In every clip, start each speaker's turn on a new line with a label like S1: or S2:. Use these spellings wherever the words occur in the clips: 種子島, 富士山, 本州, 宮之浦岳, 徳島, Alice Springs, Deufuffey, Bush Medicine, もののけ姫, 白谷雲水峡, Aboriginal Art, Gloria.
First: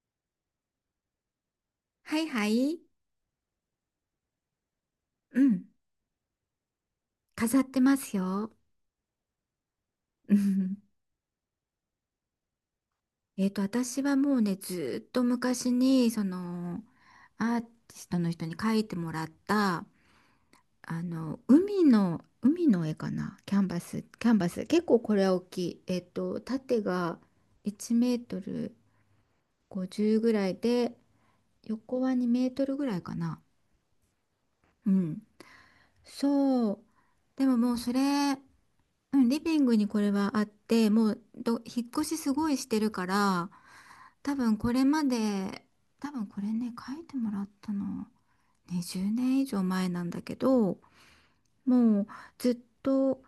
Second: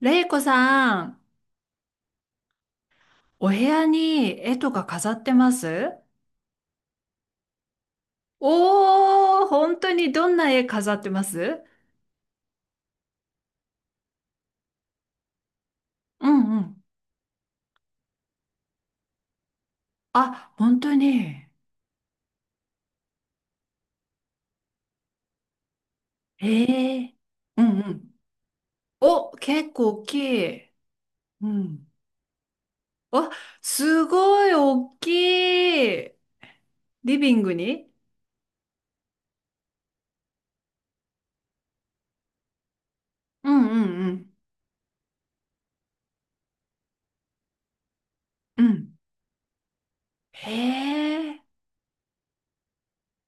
S1: れいこさん、
S2: はいはい。
S1: お部屋に絵とか飾って
S2: う
S1: ま
S2: ん。
S1: す？
S2: 飾ってますよ。
S1: おー、本当にど
S2: う
S1: んな絵
S2: ん。
S1: 飾ってます？
S2: 私はもうね、ずーっと昔に、
S1: うんうん。
S2: アーティストの人に描いてもらった、
S1: あ、本当に。
S2: 海の絵かな。キャンバス。結構これは大きい。縦
S1: ええ、
S2: が
S1: うんう
S2: 1
S1: ん。
S2: メートル
S1: お、結構大き
S2: 50ぐらい
S1: い。
S2: で、
S1: うん。
S2: 横は2メートルぐらいか
S1: あ、
S2: な。
S1: すごい
S2: う
S1: 大き
S2: ん。
S1: い。
S2: そう。
S1: リビン
S2: で
S1: グ
S2: ももう
S1: に？
S2: それ、うん、リビングにこれはあって、もうど、引っ越しすごいしてるか
S1: う
S2: ら、
S1: んうんうん。
S2: 多分これまで、多分これね、書いてもらったの、
S1: うん。
S2: 20年以上前なんだけ
S1: へ
S2: ど、
S1: え。
S2: もうずっと、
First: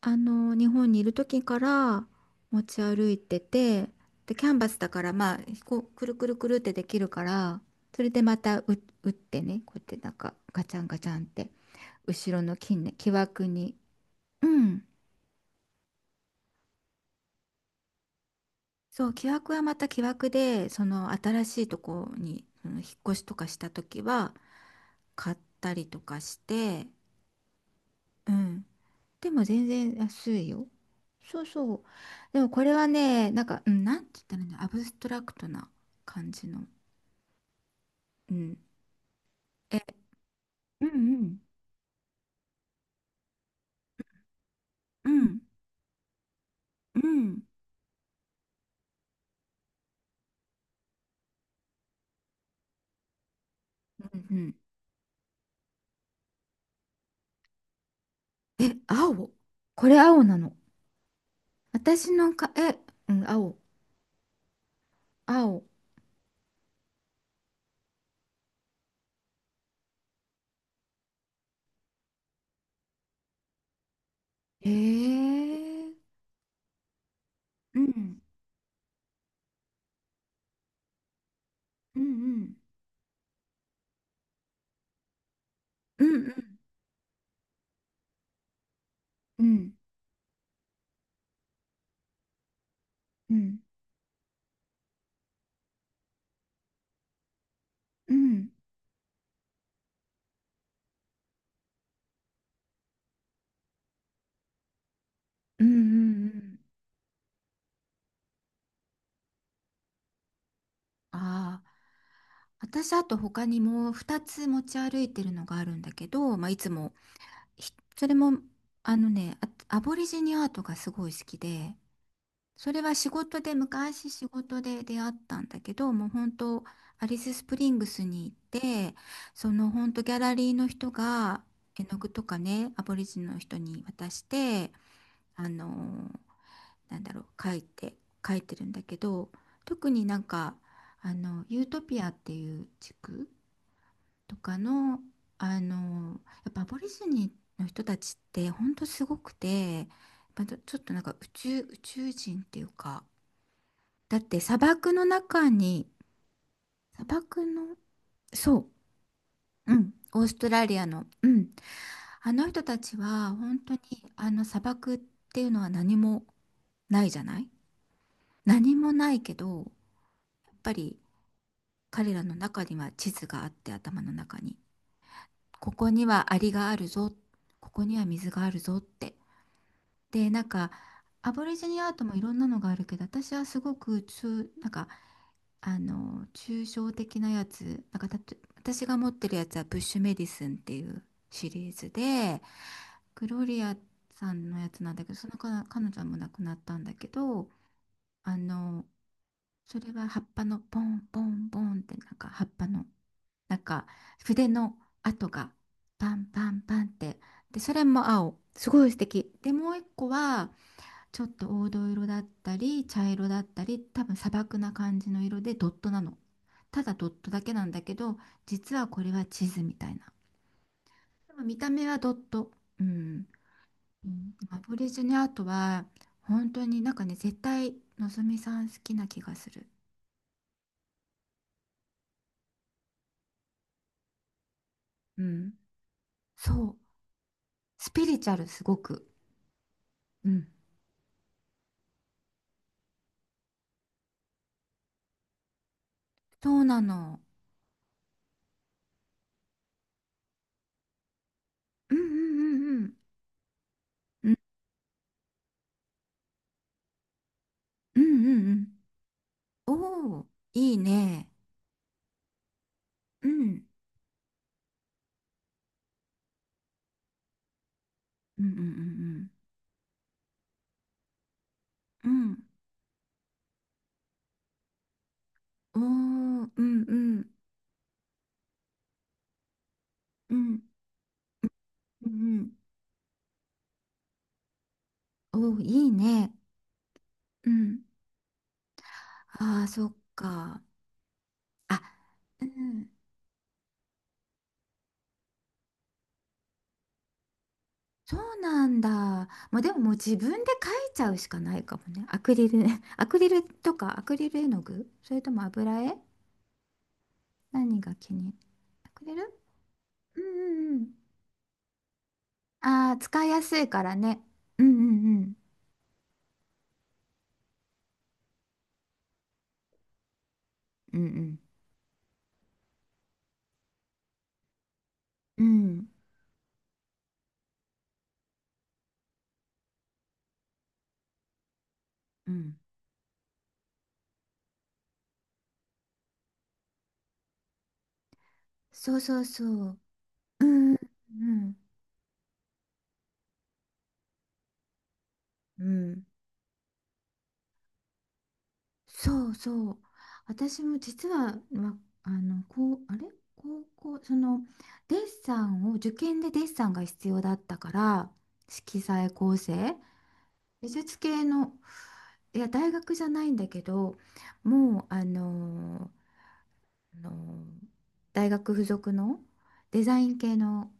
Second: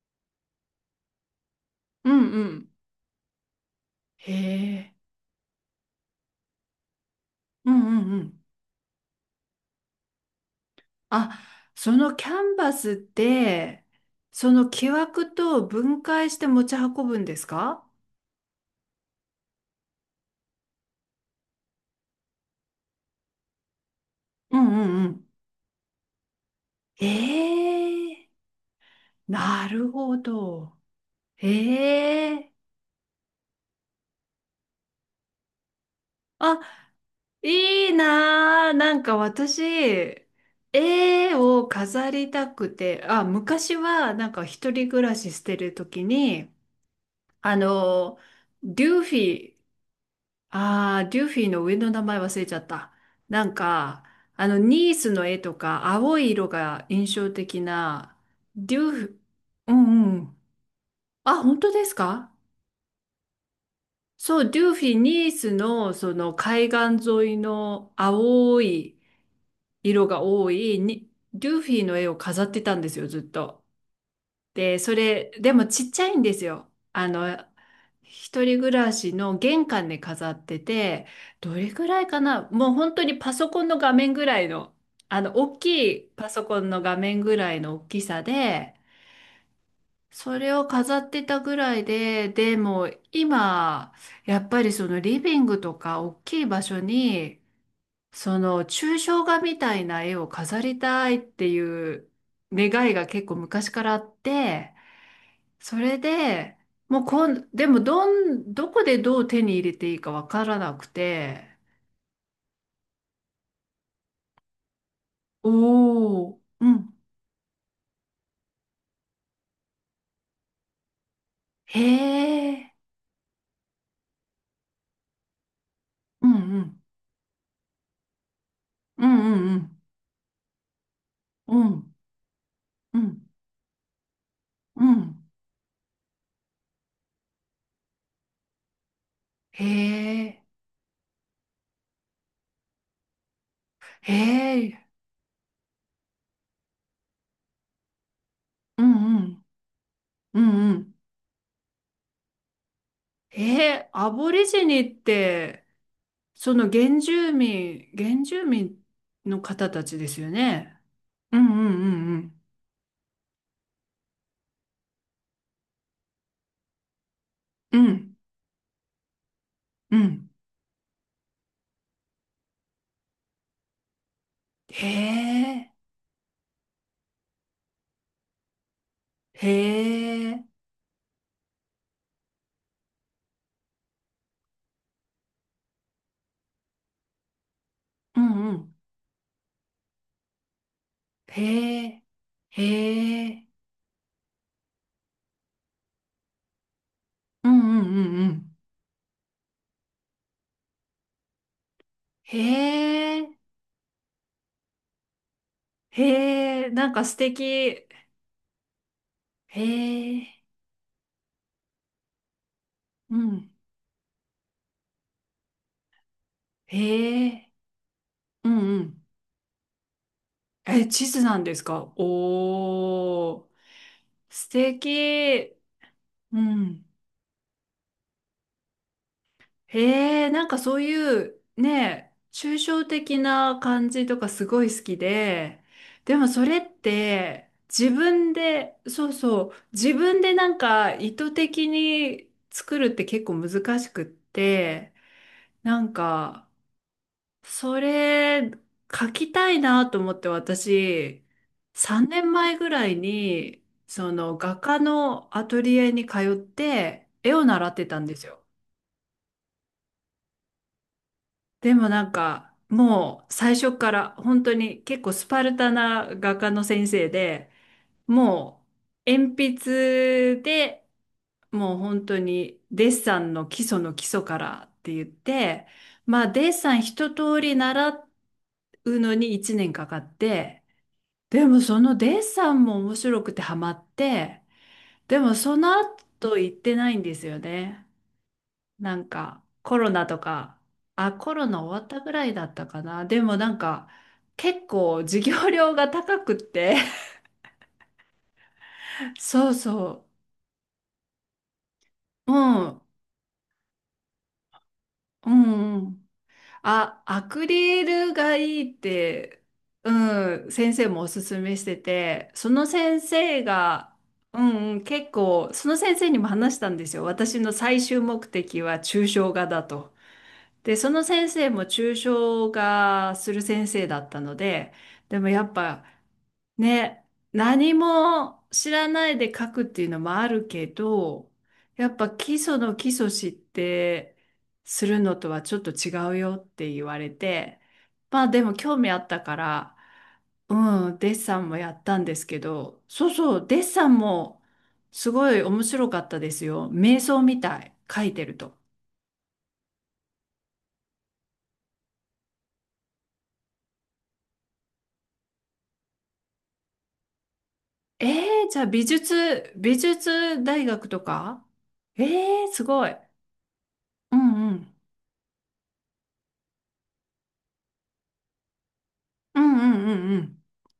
S2: 日本にいる時から
S1: うんう
S2: 持
S1: ん。
S2: ち歩いてて、
S1: へ
S2: で、キャンバスだ
S1: え。
S2: から、まあ、くるくるくるってできるから、
S1: う
S2: それ
S1: んう
S2: でま
S1: ん。
S2: たう打ってね、こうやってガチャンガチャンっ
S1: あ、
S2: て、
S1: そのキャ
S2: 後ろの
S1: ンバ
S2: 金
S1: ス
S2: ね、
S1: っ
S2: 木枠に、
S1: て、
S2: う
S1: その
S2: ん、
S1: 木枠と分解して持ち運ぶんですか？
S2: そう、木枠はまた木枠で、その新しいとこに、うん、引っ越しとかした時は
S1: うんうんうん。
S2: 買ったりとかして、
S1: ええ。
S2: うん。でも
S1: な
S2: 全
S1: る
S2: 然
S1: ほ
S2: 安いよ。
S1: ど。
S2: そうそう。
S1: え
S2: でも
S1: え。
S2: これはね、うん、なんて言ったらいいの、アブストラクトな感じ
S1: あ、
S2: の。
S1: いい
S2: うん。
S1: なー。なんか
S2: え、
S1: 私、
S2: うんう
S1: 絵
S2: ん。
S1: を飾りたくて、あ、昔はなんか一人暮
S2: う
S1: らしし
S2: ん。
S1: てる時に、
S2: うん。
S1: あの、デューフィー、ああ、デューフィーの上の名前忘れちゃった。なんか、
S2: うんう
S1: あ
S2: ん。
S1: の、ニースの絵とか、青い色が印象的な、デュ
S2: え、
S1: ーフ、
S2: 青。
S1: う
S2: これ
S1: んう
S2: 青な
S1: ん。
S2: の。
S1: あ、本当です
S2: 私
S1: か？
S2: のか、え、うん、青。
S1: そう、デューフィー、ニース
S2: 青。
S1: の、その、海岸沿いの青い色が多いに、デューフィーの絵を飾ってたんですよ、ずっと。
S2: へ
S1: で、それ、でもちっちゃ
S2: え。
S1: いんですよ。あの、
S2: うん。
S1: 一人暮らしの玄関で飾ってて、どれぐ
S2: う
S1: ら
S2: ん
S1: いか
S2: う
S1: な、
S2: ん。
S1: もう本当にパソコンの画面ぐらいの、あの、大きい
S2: うんう
S1: パソ
S2: ん。
S1: コンの画面ぐらいの大きさで、
S2: うん。
S1: それを飾ってたぐらいで、でも
S2: うん、
S1: 今、やっぱりそのリビングとか大きい場所に、
S2: う
S1: そ
S2: ん、
S1: の抽象画みたいな絵を飾りたいっていう願いが結構昔からあって、
S2: うんうん
S1: それ
S2: う
S1: で、
S2: ん。
S1: もうこん、でもどん、どこでどう手に入れていいかわからなくて、
S2: ああ、私あと他にも2つ持ち歩いてるのがあるんだけ
S1: お
S2: ど、
S1: お、
S2: まあ、い
S1: う
S2: つも
S1: ん、
S2: それも、あのねアボリジニアートがすごい好きで、
S1: へえ、
S2: それは仕事で昔仕事で出会ったんだけど、もう
S1: うん
S2: 本
S1: う
S2: 当、
S1: ん、
S2: アリススプリングスに行って、
S1: うん
S2: そ
S1: う
S2: の
S1: ん
S2: 本当、ギャラリーの人が
S1: うん、う
S2: 絵
S1: ん
S2: の具とかね、アボ
S1: う
S2: リジ
S1: ん
S2: ニの人に渡して、
S1: うん、
S2: あのなんだろう、書いてるんだけど、
S1: へ
S2: 特に
S1: え、
S2: ユートピアっていう地区
S1: へ
S2: とか
S1: え、
S2: の、やっぱアボリジニの人たちってほん
S1: う
S2: とす
S1: ん
S2: ご
S1: う
S2: く
S1: ん、
S2: て、
S1: う
S2: また
S1: んう
S2: ちょっ
S1: ん、
S2: となんか、宇宙人っていうか、
S1: へえ、ア
S2: だっ
S1: ボ
S2: て
S1: リ
S2: 砂
S1: ジニ
S2: 漠
S1: っ
S2: の中
S1: て、
S2: に、
S1: その原
S2: 砂
S1: 住
S2: 漠の
S1: 民、原住
S2: そ
S1: 民の方
S2: う、う
S1: た
S2: ん、
S1: ちです
S2: オー
S1: よ
S2: ストラリ
S1: ね？
S2: アの、う
S1: うん
S2: ん、
S1: うんう
S2: あ
S1: ん
S2: の人たちは本当に、あの砂漠っていうのは何もないじゃない、
S1: うん、うん
S2: 何もないけど、
S1: うん、
S2: やっぱり彼らの中には地図があって、頭の中に、
S1: へえ、
S2: ここにはアリがあるぞ、ここには水があるぞって。
S1: へ
S2: でな
S1: え、
S2: んか、アボリジニアートもいろんなのがあるけど、私はすごく、中なんか抽象的なやつ、なんかた
S1: う
S2: と
S1: んうん。
S2: 私が持ってるやつは「ブッシュメディスン」っていうシリー
S1: へ
S2: ズ
S1: え、
S2: で、
S1: へ
S2: グロ
S1: え、
S2: リアさんのやつなんだけど、彼女も亡くなったんだけ
S1: う
S2: ど、
S1: んうんうんう
S2: あ
S1: ん。
S2: のそれは葉っぱの、ポンポンポンって、
S1: へ
S2: 葉っぱの、
S1: え、
S2: なんか筆の跡が、パンパ
S1: へ
S2: ン
S1: え、
S2: パン
S1: な
S2: っ
S1: んか素
S2: て。で、それ
S1: 敵。
S2: も青。すごい素敵。で、
S1: へ
S2: もう一個
S1: え、
S2: はちょっと黄土色だったり茶
S1: う
S2: 色だっ
S1: ん、
S2: たり、多分砂漠な感じの色でドットなの。ただドッ
S1: へ
S2: トだ
S1: え、
S2: けなんだけど、
S1: う
S2: 実
S1: んう
S2: はこ
S1: ん。
S2: れは地図みたいな。
S1: え、地図
S2: で
S1: な
S2: も
S1: んで
S2: 見
S1: す
S2: た目
S1: か？
S2: はドット。うん。
S1: おー、
S2: うん、
S1: 素
S2: アボリジニアート
S1: 敵。
S2: は
S1: う
S2: 本当に
S1: ん、
S2: 絶対のぞみさん好きな気がする。
S1: へえ、なんかそういうね、抽象的な感じとかすごい好き
S2: うん。
S1: で、でもそれっ
S2: そう。
S1: て自
S2: スピリチ
S1: 分
S2: ュアルす
S1: で、
S2: ごく。
S1: そうそう、自分
S2: う
S1: で
S2: ん。
S1: なんか意図的に作るって結構難しくって、なんか
S2: そうなの。
S1: それ書きたいなと思って私、
S2: うんう
S1: 3年前ぐ
S2: んう
S1: ら
S2: ん
S1: いにそ
S2: うん
S1: の画家のアトリエに通って絵を習ってた
S2: うん
S1: んです
S2: う
S1: よ。
S2: んうんうん。おおー、いいね。
S1: でもなんか、も
S2: う
S1: う最
S2: ん
S1: 初から本当に結構スパルタな画家の先生で、
S2: うんう
S1: もう
S2: ん
S1: 鉛筆で、もう本
S2: う
S1: 当
S2: ん
S1: にデッサンの基礎の基礎からって言って、
S2: うんう
S1: まあ
S2: ん。おお
S1: デ
S2: ー。
S1: ッ
S2: う
S1: サン
S2: ん
S1: 一
S2: うん
S1: 通り習うのに1年かかっ
S2: うん
S1: て、でもその
S2: う
S1: デッ
S2: んう
S1: サ
S2: ん。
S1: ンも面白くてハマって、でも
S2: お
S1: そ
S2: お、
S1: の
S2: いいね。
S1: 後行ってないんですよ
S2: うん。
S1: ね。なんか
S2: あー、
S1: コ
S2: そ
S1: ロ
S2: っ
S1: ナとか、
S2: か。
S1: あ、コロナ
S2: あ、
S1: 終わったぐらいだ
S2: う
S1: ったか
S2: ん。
S1: な。でもなんか結構授業料が高くって
S2: そうなんだ。
S1: そう
S2: まあ、でももう
S1: そ
S2: 自分で描いちゃうしかないかもね。ア
S1: う。う
S2: クリル
S1: ん、
S2: アクリルとかアクリル絵の具、それ
S1: う
S2: とも
S1: んう
S2: 油絵、
S1: ん。あ、アク
S2: 何
S1: リ
S2: が気
S1: ル
S2: に
S1: がいいっ
S2: アクリル。
S1: て、
S2: うんう
S1: うん、先
S2: んう
S1: 生
S2: ん。
S1: もおすすめしてて、その
S2: あー、
S1: 先
S2: 使いや
S1: 生
S2: すいから
S1: が、
S2: ね。
S1: う
S2: うんう
S1: んうん、結
S2: んうん
S1: 構、その先生にも話したんですよ。私の最終目的は抽象画だと。で、そ
S2: う
S1: の先
S2: ん
S1: 生も抽象画する先生だったので、でもや
S2: うん。
S1: っ
S2: う
S1: ぱ
S2: ん。
S1: ね、何も知らないで書くっていうのもあるけど、やっぱ
S2: う
S1: 基
S2: ん。
S1: 礎の基礎知ってするのとはちょっと違うよって言われて、まあでも興味
S2: そ
S1: あ
S2: う
S1: った
S2: そう
S1: か
S2: そ
S1: ら、
S2: う。うんう
S1: うん、デッサン
S2: ん
S1: もやったんですけど、そうそう、デッサンもすごい面
S2: う
S1: 白か
S2: ん。
S1: ったですよ。瞑想みたい、書いてると。
S2: そうそう。私も実は、わあの、こう、あれ高校、デッサンを、受験でデッサンが必要だったか
S1: え
S2: ら、
S1: ー、じゃあ
S2: 色
S1: 美
S2: 彩
S1: 術、
S2: 構成、
S1: 美術大
S2: 美
S1: 学
S2: 術
S1: と
S2: 系
S1: か？
S2: の、
S1: え
S2: いや、
S1: ー、す
S2: 大
S1: ご
S2: 学
S1: い。
S2: じゃないんだけど、
S1: うんうん。
S2: もう、あの大学附属の
S1: うんう
S2: デ
S1: んう
S2: ザイ
S1: んう
S2: ン系
S1: ん。
S2: の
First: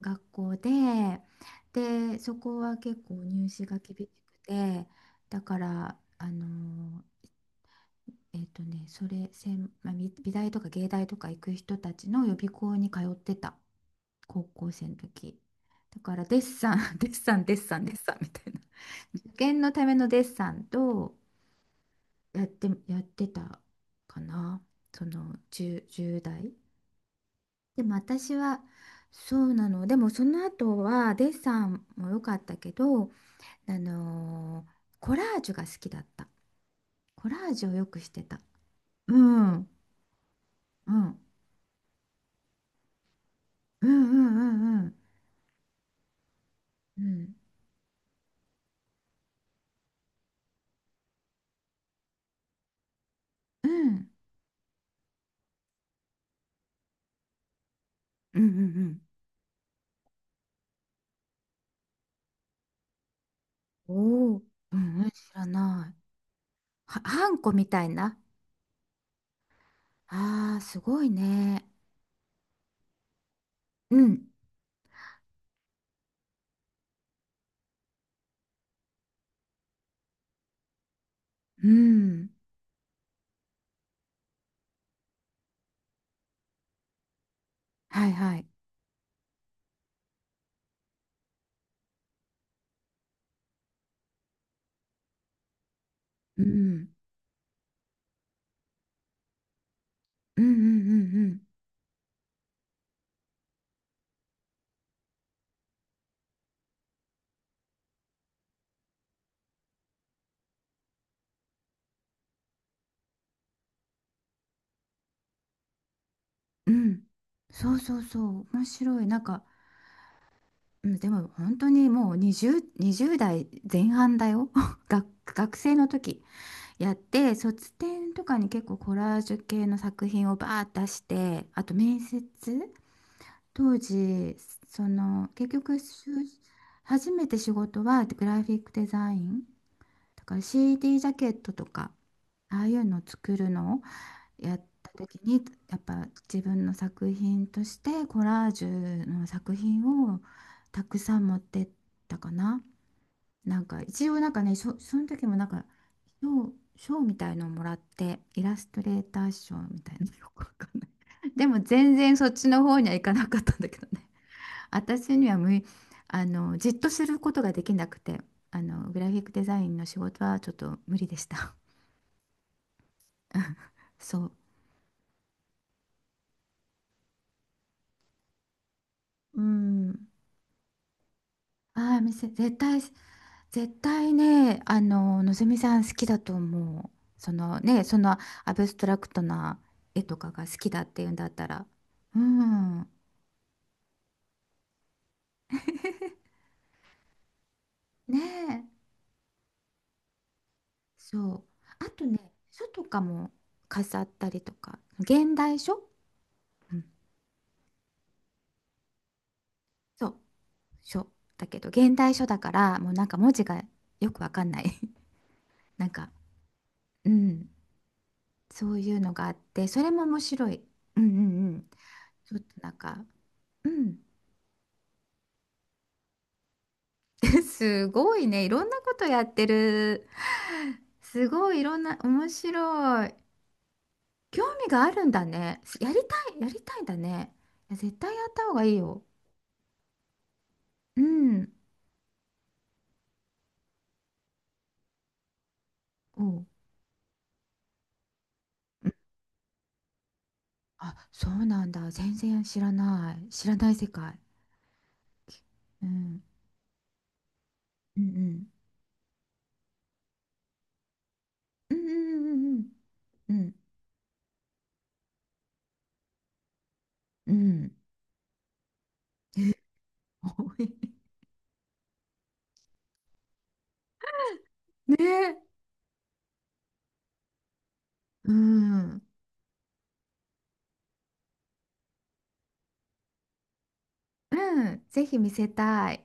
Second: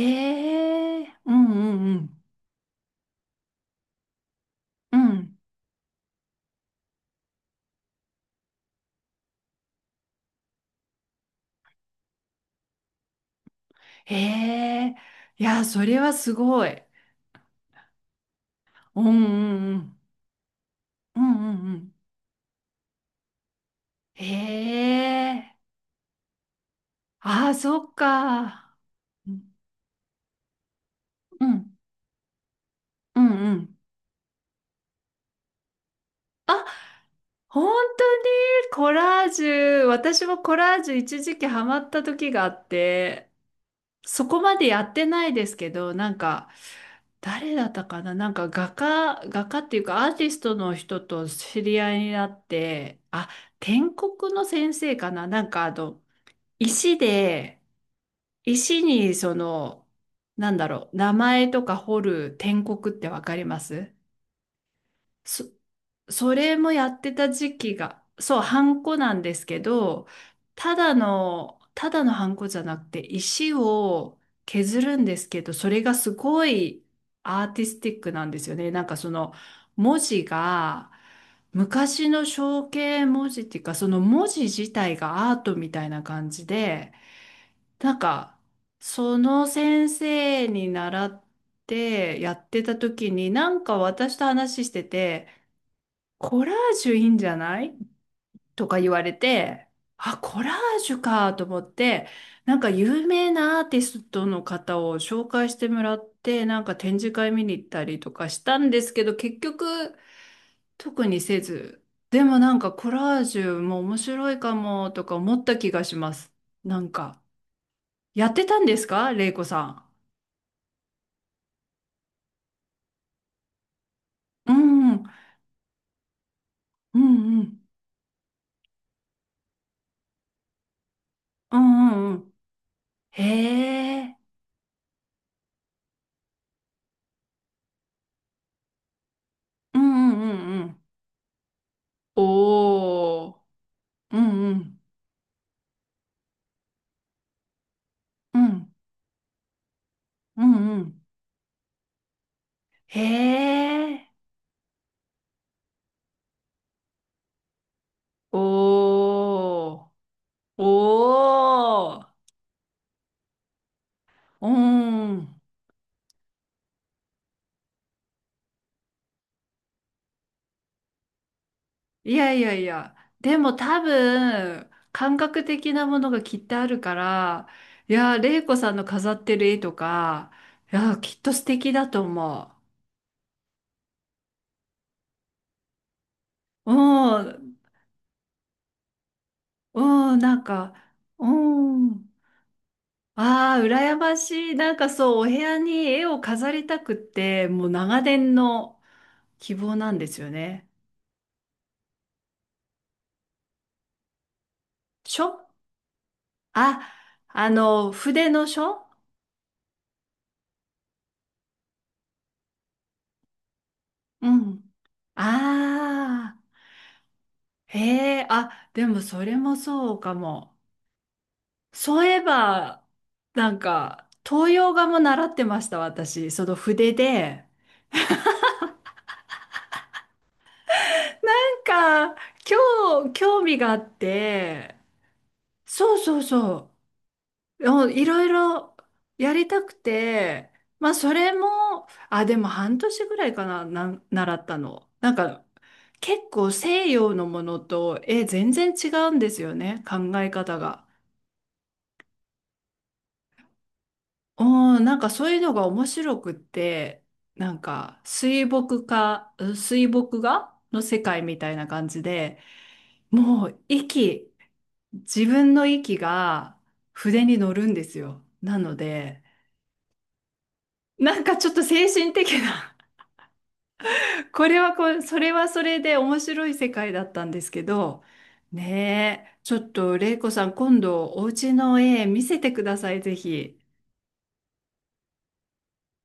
S2: 学校で、
S1: え、うんうんう
S2: で
S1: ん。
S2: そこは結構入試が厳しくて、
S1: うん。
S2: だから、それ専、まあ、美大とか芸大とか行く人たちの予備校に通ってた、
S1: へ
S2: 高校生の
S1: え、
S2: 時。
S1: いや、それ
S2: だ
S1: は
S2: から
S1: す
S2: デッ
S1: ご
S2: サ
S1: い。
S2: ン デッサンデッサンデッサンみたいな、
S1: うんう
S2: 受験の
S1: んう
S2: ため
S1: ん。
S2: のデッサンと、
S1: うんうんうん。
S2: やってたかな、
S1: へ
S2: その
S1: え、
S2: 10代。
S1: ああ、そ
S2: で
S1: っ
S2: も私は、
S1: か。う
S2: そ
S1: ん
S2: うなの。でもその後はデッ
S1: う
S2: サ
S1: ん
S2: ンも良かったけど、
S1: うんうん。
S2: コラージュが好きだった。
S1: あ、
S2: コラージュ
S1: 本
S2: をよく
S1: 当
S2: して
S1: に。
S2: た。
S1: コ
S2: う
S1: ラージ
S2: んうん
S1: ュ、私もコラー
S2: う
S1: ジュ
S2: ん
S1: 一時期ハマった時があって、
S2: う
S1: そこまでや
S2: んう
S1: っ
S2: ん
S1: てないですけど、なんか、
S2: うん
S1: 誰だったかな、なんか画家、画家っていうかアーティストの人と知り合いになって、あ、
S2: う
S1: 篆
S2: ん
S1: 刻の先生かな、なんかあの、石で、
S2: うんう
S1: 石
S2: ん
S1: にその、なんだろう、名前とか彫る篆刻ってわかりま
S2: う
S1: す？
S2: ん。おおー。うんうん、知
S1: そ
S2: らない。
S1: それもやって
S2: ハ
S1: た
S2: ンコ
S1: 時
S2: み
S1: 期
S2: たい
S1: が、
S2: な、
S1: そう、ハンコなんですけど、
S2: あー、
S1: た
S2: す
S1: だ
S2: ごい
S1: の、
S2: ね。
S1: ただのハンコじゃなくて、石
S2: う
S1: を
S2: ん
S1: 削るんですけど、それがすごいアーティスティックなんですよね。なんかその文字が、
S2: う
S1: 昔の
S2: ん、
S1: 象形文字っていうか、その文字自体がアートみたいな感じで、なん
S2: はいは
S1: か、
S2: い、
S1: その先生に習ってやってた時に、なんか私と話してて、
S2: う
S1: コラージ
S2: ん
S1: ュいいんじゃない？とか言われて、あ、コ
S2: うんう
S1: ラージュ
S2: んう
S1: か
S2: ん
S1: と思って、なんか有名なアーティストの方を紹介してもらって、なんか展示会見に行ったりとかしたんですけど、結局特にせず、でもなんかコラージュも面白いかもとか思った気がします。
S2: うん
S1: なん
S2: うん。
S1: か、
S2: そうそうそ
S1: やって
S2: う、
S1: た
S2: 面
S1: んです
S2: 白い。
S1: か、
S2: なん
S1: レイコ
S2: か、
S1: さ
S2: うん、でも本当にもう20代前半
S1: ん。
S2: だよ
S1: う ん、うん、
S2: 学生の時、やっ
S1: う
S2: て、
S1: んうん、
S2: 卒展とかに結構コラージュ系の作品をバーッ出して、
S1: う
S2: あと面
S1: んう
S2: 接、
S1: ん。へ
S2: 当
S1: え、
S2: 時、結局、初めて仕事はグラフィックデザイン
S1: うんう
S2: だ
S1: んう
S2: から、
S1: んうん。
S2: CD ジャケットとかああいうのを
S1: お
S2: 作
S1: ー、
S2: るの
S1: うんう
S2: やっ
S1: ん。
S2: た時に、やっぱ自分の作品としてコ
S1: う
S2: ラージ
S1: ん、
S2: ュの作品を
S1: うん、う
S2: たく
S1: ん。
S2: さん持ってったかな。
S1: へ
S2: 一
S1: え、
S2: 応その時も賞、賞みたいのをもらって、イラストレーター賞
S1: お
S2: み
S1: ー、
S2: たいなの よくわかんない。でも全
S1: お
S2: 然そ
S1: ー、
S2: っちの方には行かなかったんだけどね。
S1: う
S2: 私には
S1: ん。
S2: 無い、じっとすることができなくて、グラフィックデザインの仕事はちょっと無理でした。
S1: いやいやいや、でも多
S2: そう。
S1: 分、感覚的なものがきっとあるから、いや、玲子さんの飾って
S2: う
S1: る絵と
S2: ん。
S1: か、いや、きっと素敵だ
S2: ああ、
S1: と思
S2: 絶対ね、のぞみさん好きだと
S1: う。う
S2: 思う。
S1: ん、
S2: そのアブストラクトな絵
S1: う
S2: と
S1: ん、
S2: か
S1: なん
S2: が好き
S1: か、
S2: だっていうんだ
S1: う
S2: ったら。
S1: ん。
S2: うん。
S1: ああ、羨ましい。なんかそう、お部屋に絵を飾りたくって、もう長
S2: ね
S1: 年の
S2: え、
S1: 希望なんですよね。
S2: そう。あとね、書とかも飾ったりとか、
S1: しょ
S2: 現
S1: っ
S2: 代書。う
S1: あ、
S2: ん。
S1: あの、筆の書。
S2: そう、書。だけど、現代書だから、もうなんか文字がよくわ
S1: う
S2: かんない。
S1: ん。
S2: なんか、
S1: ああ、
S2: うん。
S1: へえ、あ、
S2: そう
S1: で
S2: い
S1: も
S2: うの
S1: そ
S2: があ
S1: れ
S2: っ
S1: も
S2: て、それ
S1: そう
S2: も
S1: か
S2: 面白
S1: も。
S2: い。うんうんうん。
S1: そういえ
S2: ちょっとなん
S1: ば、
S2: か、
S1: なん
S2: うん。
S1: か、東洋画も習ってました、私。その筆 で。
S2: すごいね。いろんなことやってる。すご
S1: な
S2: いい
S1: ん
S2: ろんな、
S1: か、
S2: 面
S1: 今
S2: 白
S1: 日、
S2: い。
S1: 興味があっ
S2: 興味
S1: て、
S2: があるんだね。やり
S1: そうそう
S2: たい、やり
S1: そ
S2: たいんだね。
S1: う、
S2: いや、
S1: うん、
S2: 絶
S1: い
S2: 対
S1: ろ
S2: や
S1: い
S2: った方がい
S1: ろ
S2: いよ。
S1: やりたくて、まあ、
S2: う
S1: それも、
S2: ん。
S1: あ、でも半年ぐらいかな、習ったの。なんか、
S2: お
S1: 結
S2: う。
S1: 構西洋のものと、え、全然違
S2: うん、
S1: うんですよね、考え方が。
S2: あ、そうなんだ。全然知らない。知らない世界。
S1: うん、なんかそういうのが面
S2: う
S1: 白
S2: ん。
S1: くって、なんか
S2: うんう
S1: 水
S2: ん。
S1: 墨画、うん水墨画の世界みたいな
S2: うん
S1: 感じ
S2: う
S1: で、
S2: んうんう
S1: も
S2: ん。
S1: う息、自分の息が筆
S2: う
S1: に
S2: んう
S1: 乗るん
S2: ん。
S1: ですよ。なので、
S2: 多い
S1: なんかちょっと精神的な これはこ
S2: ね
S1: れ、それ
S2: え。
S1: はそれで面白い世界だったんですけど、
S2: うん。
S1: ねえ、ちょっと玲子さん、今度お家の絵見せてください、ぜひ。
S2: うん。ぜひ見せたい。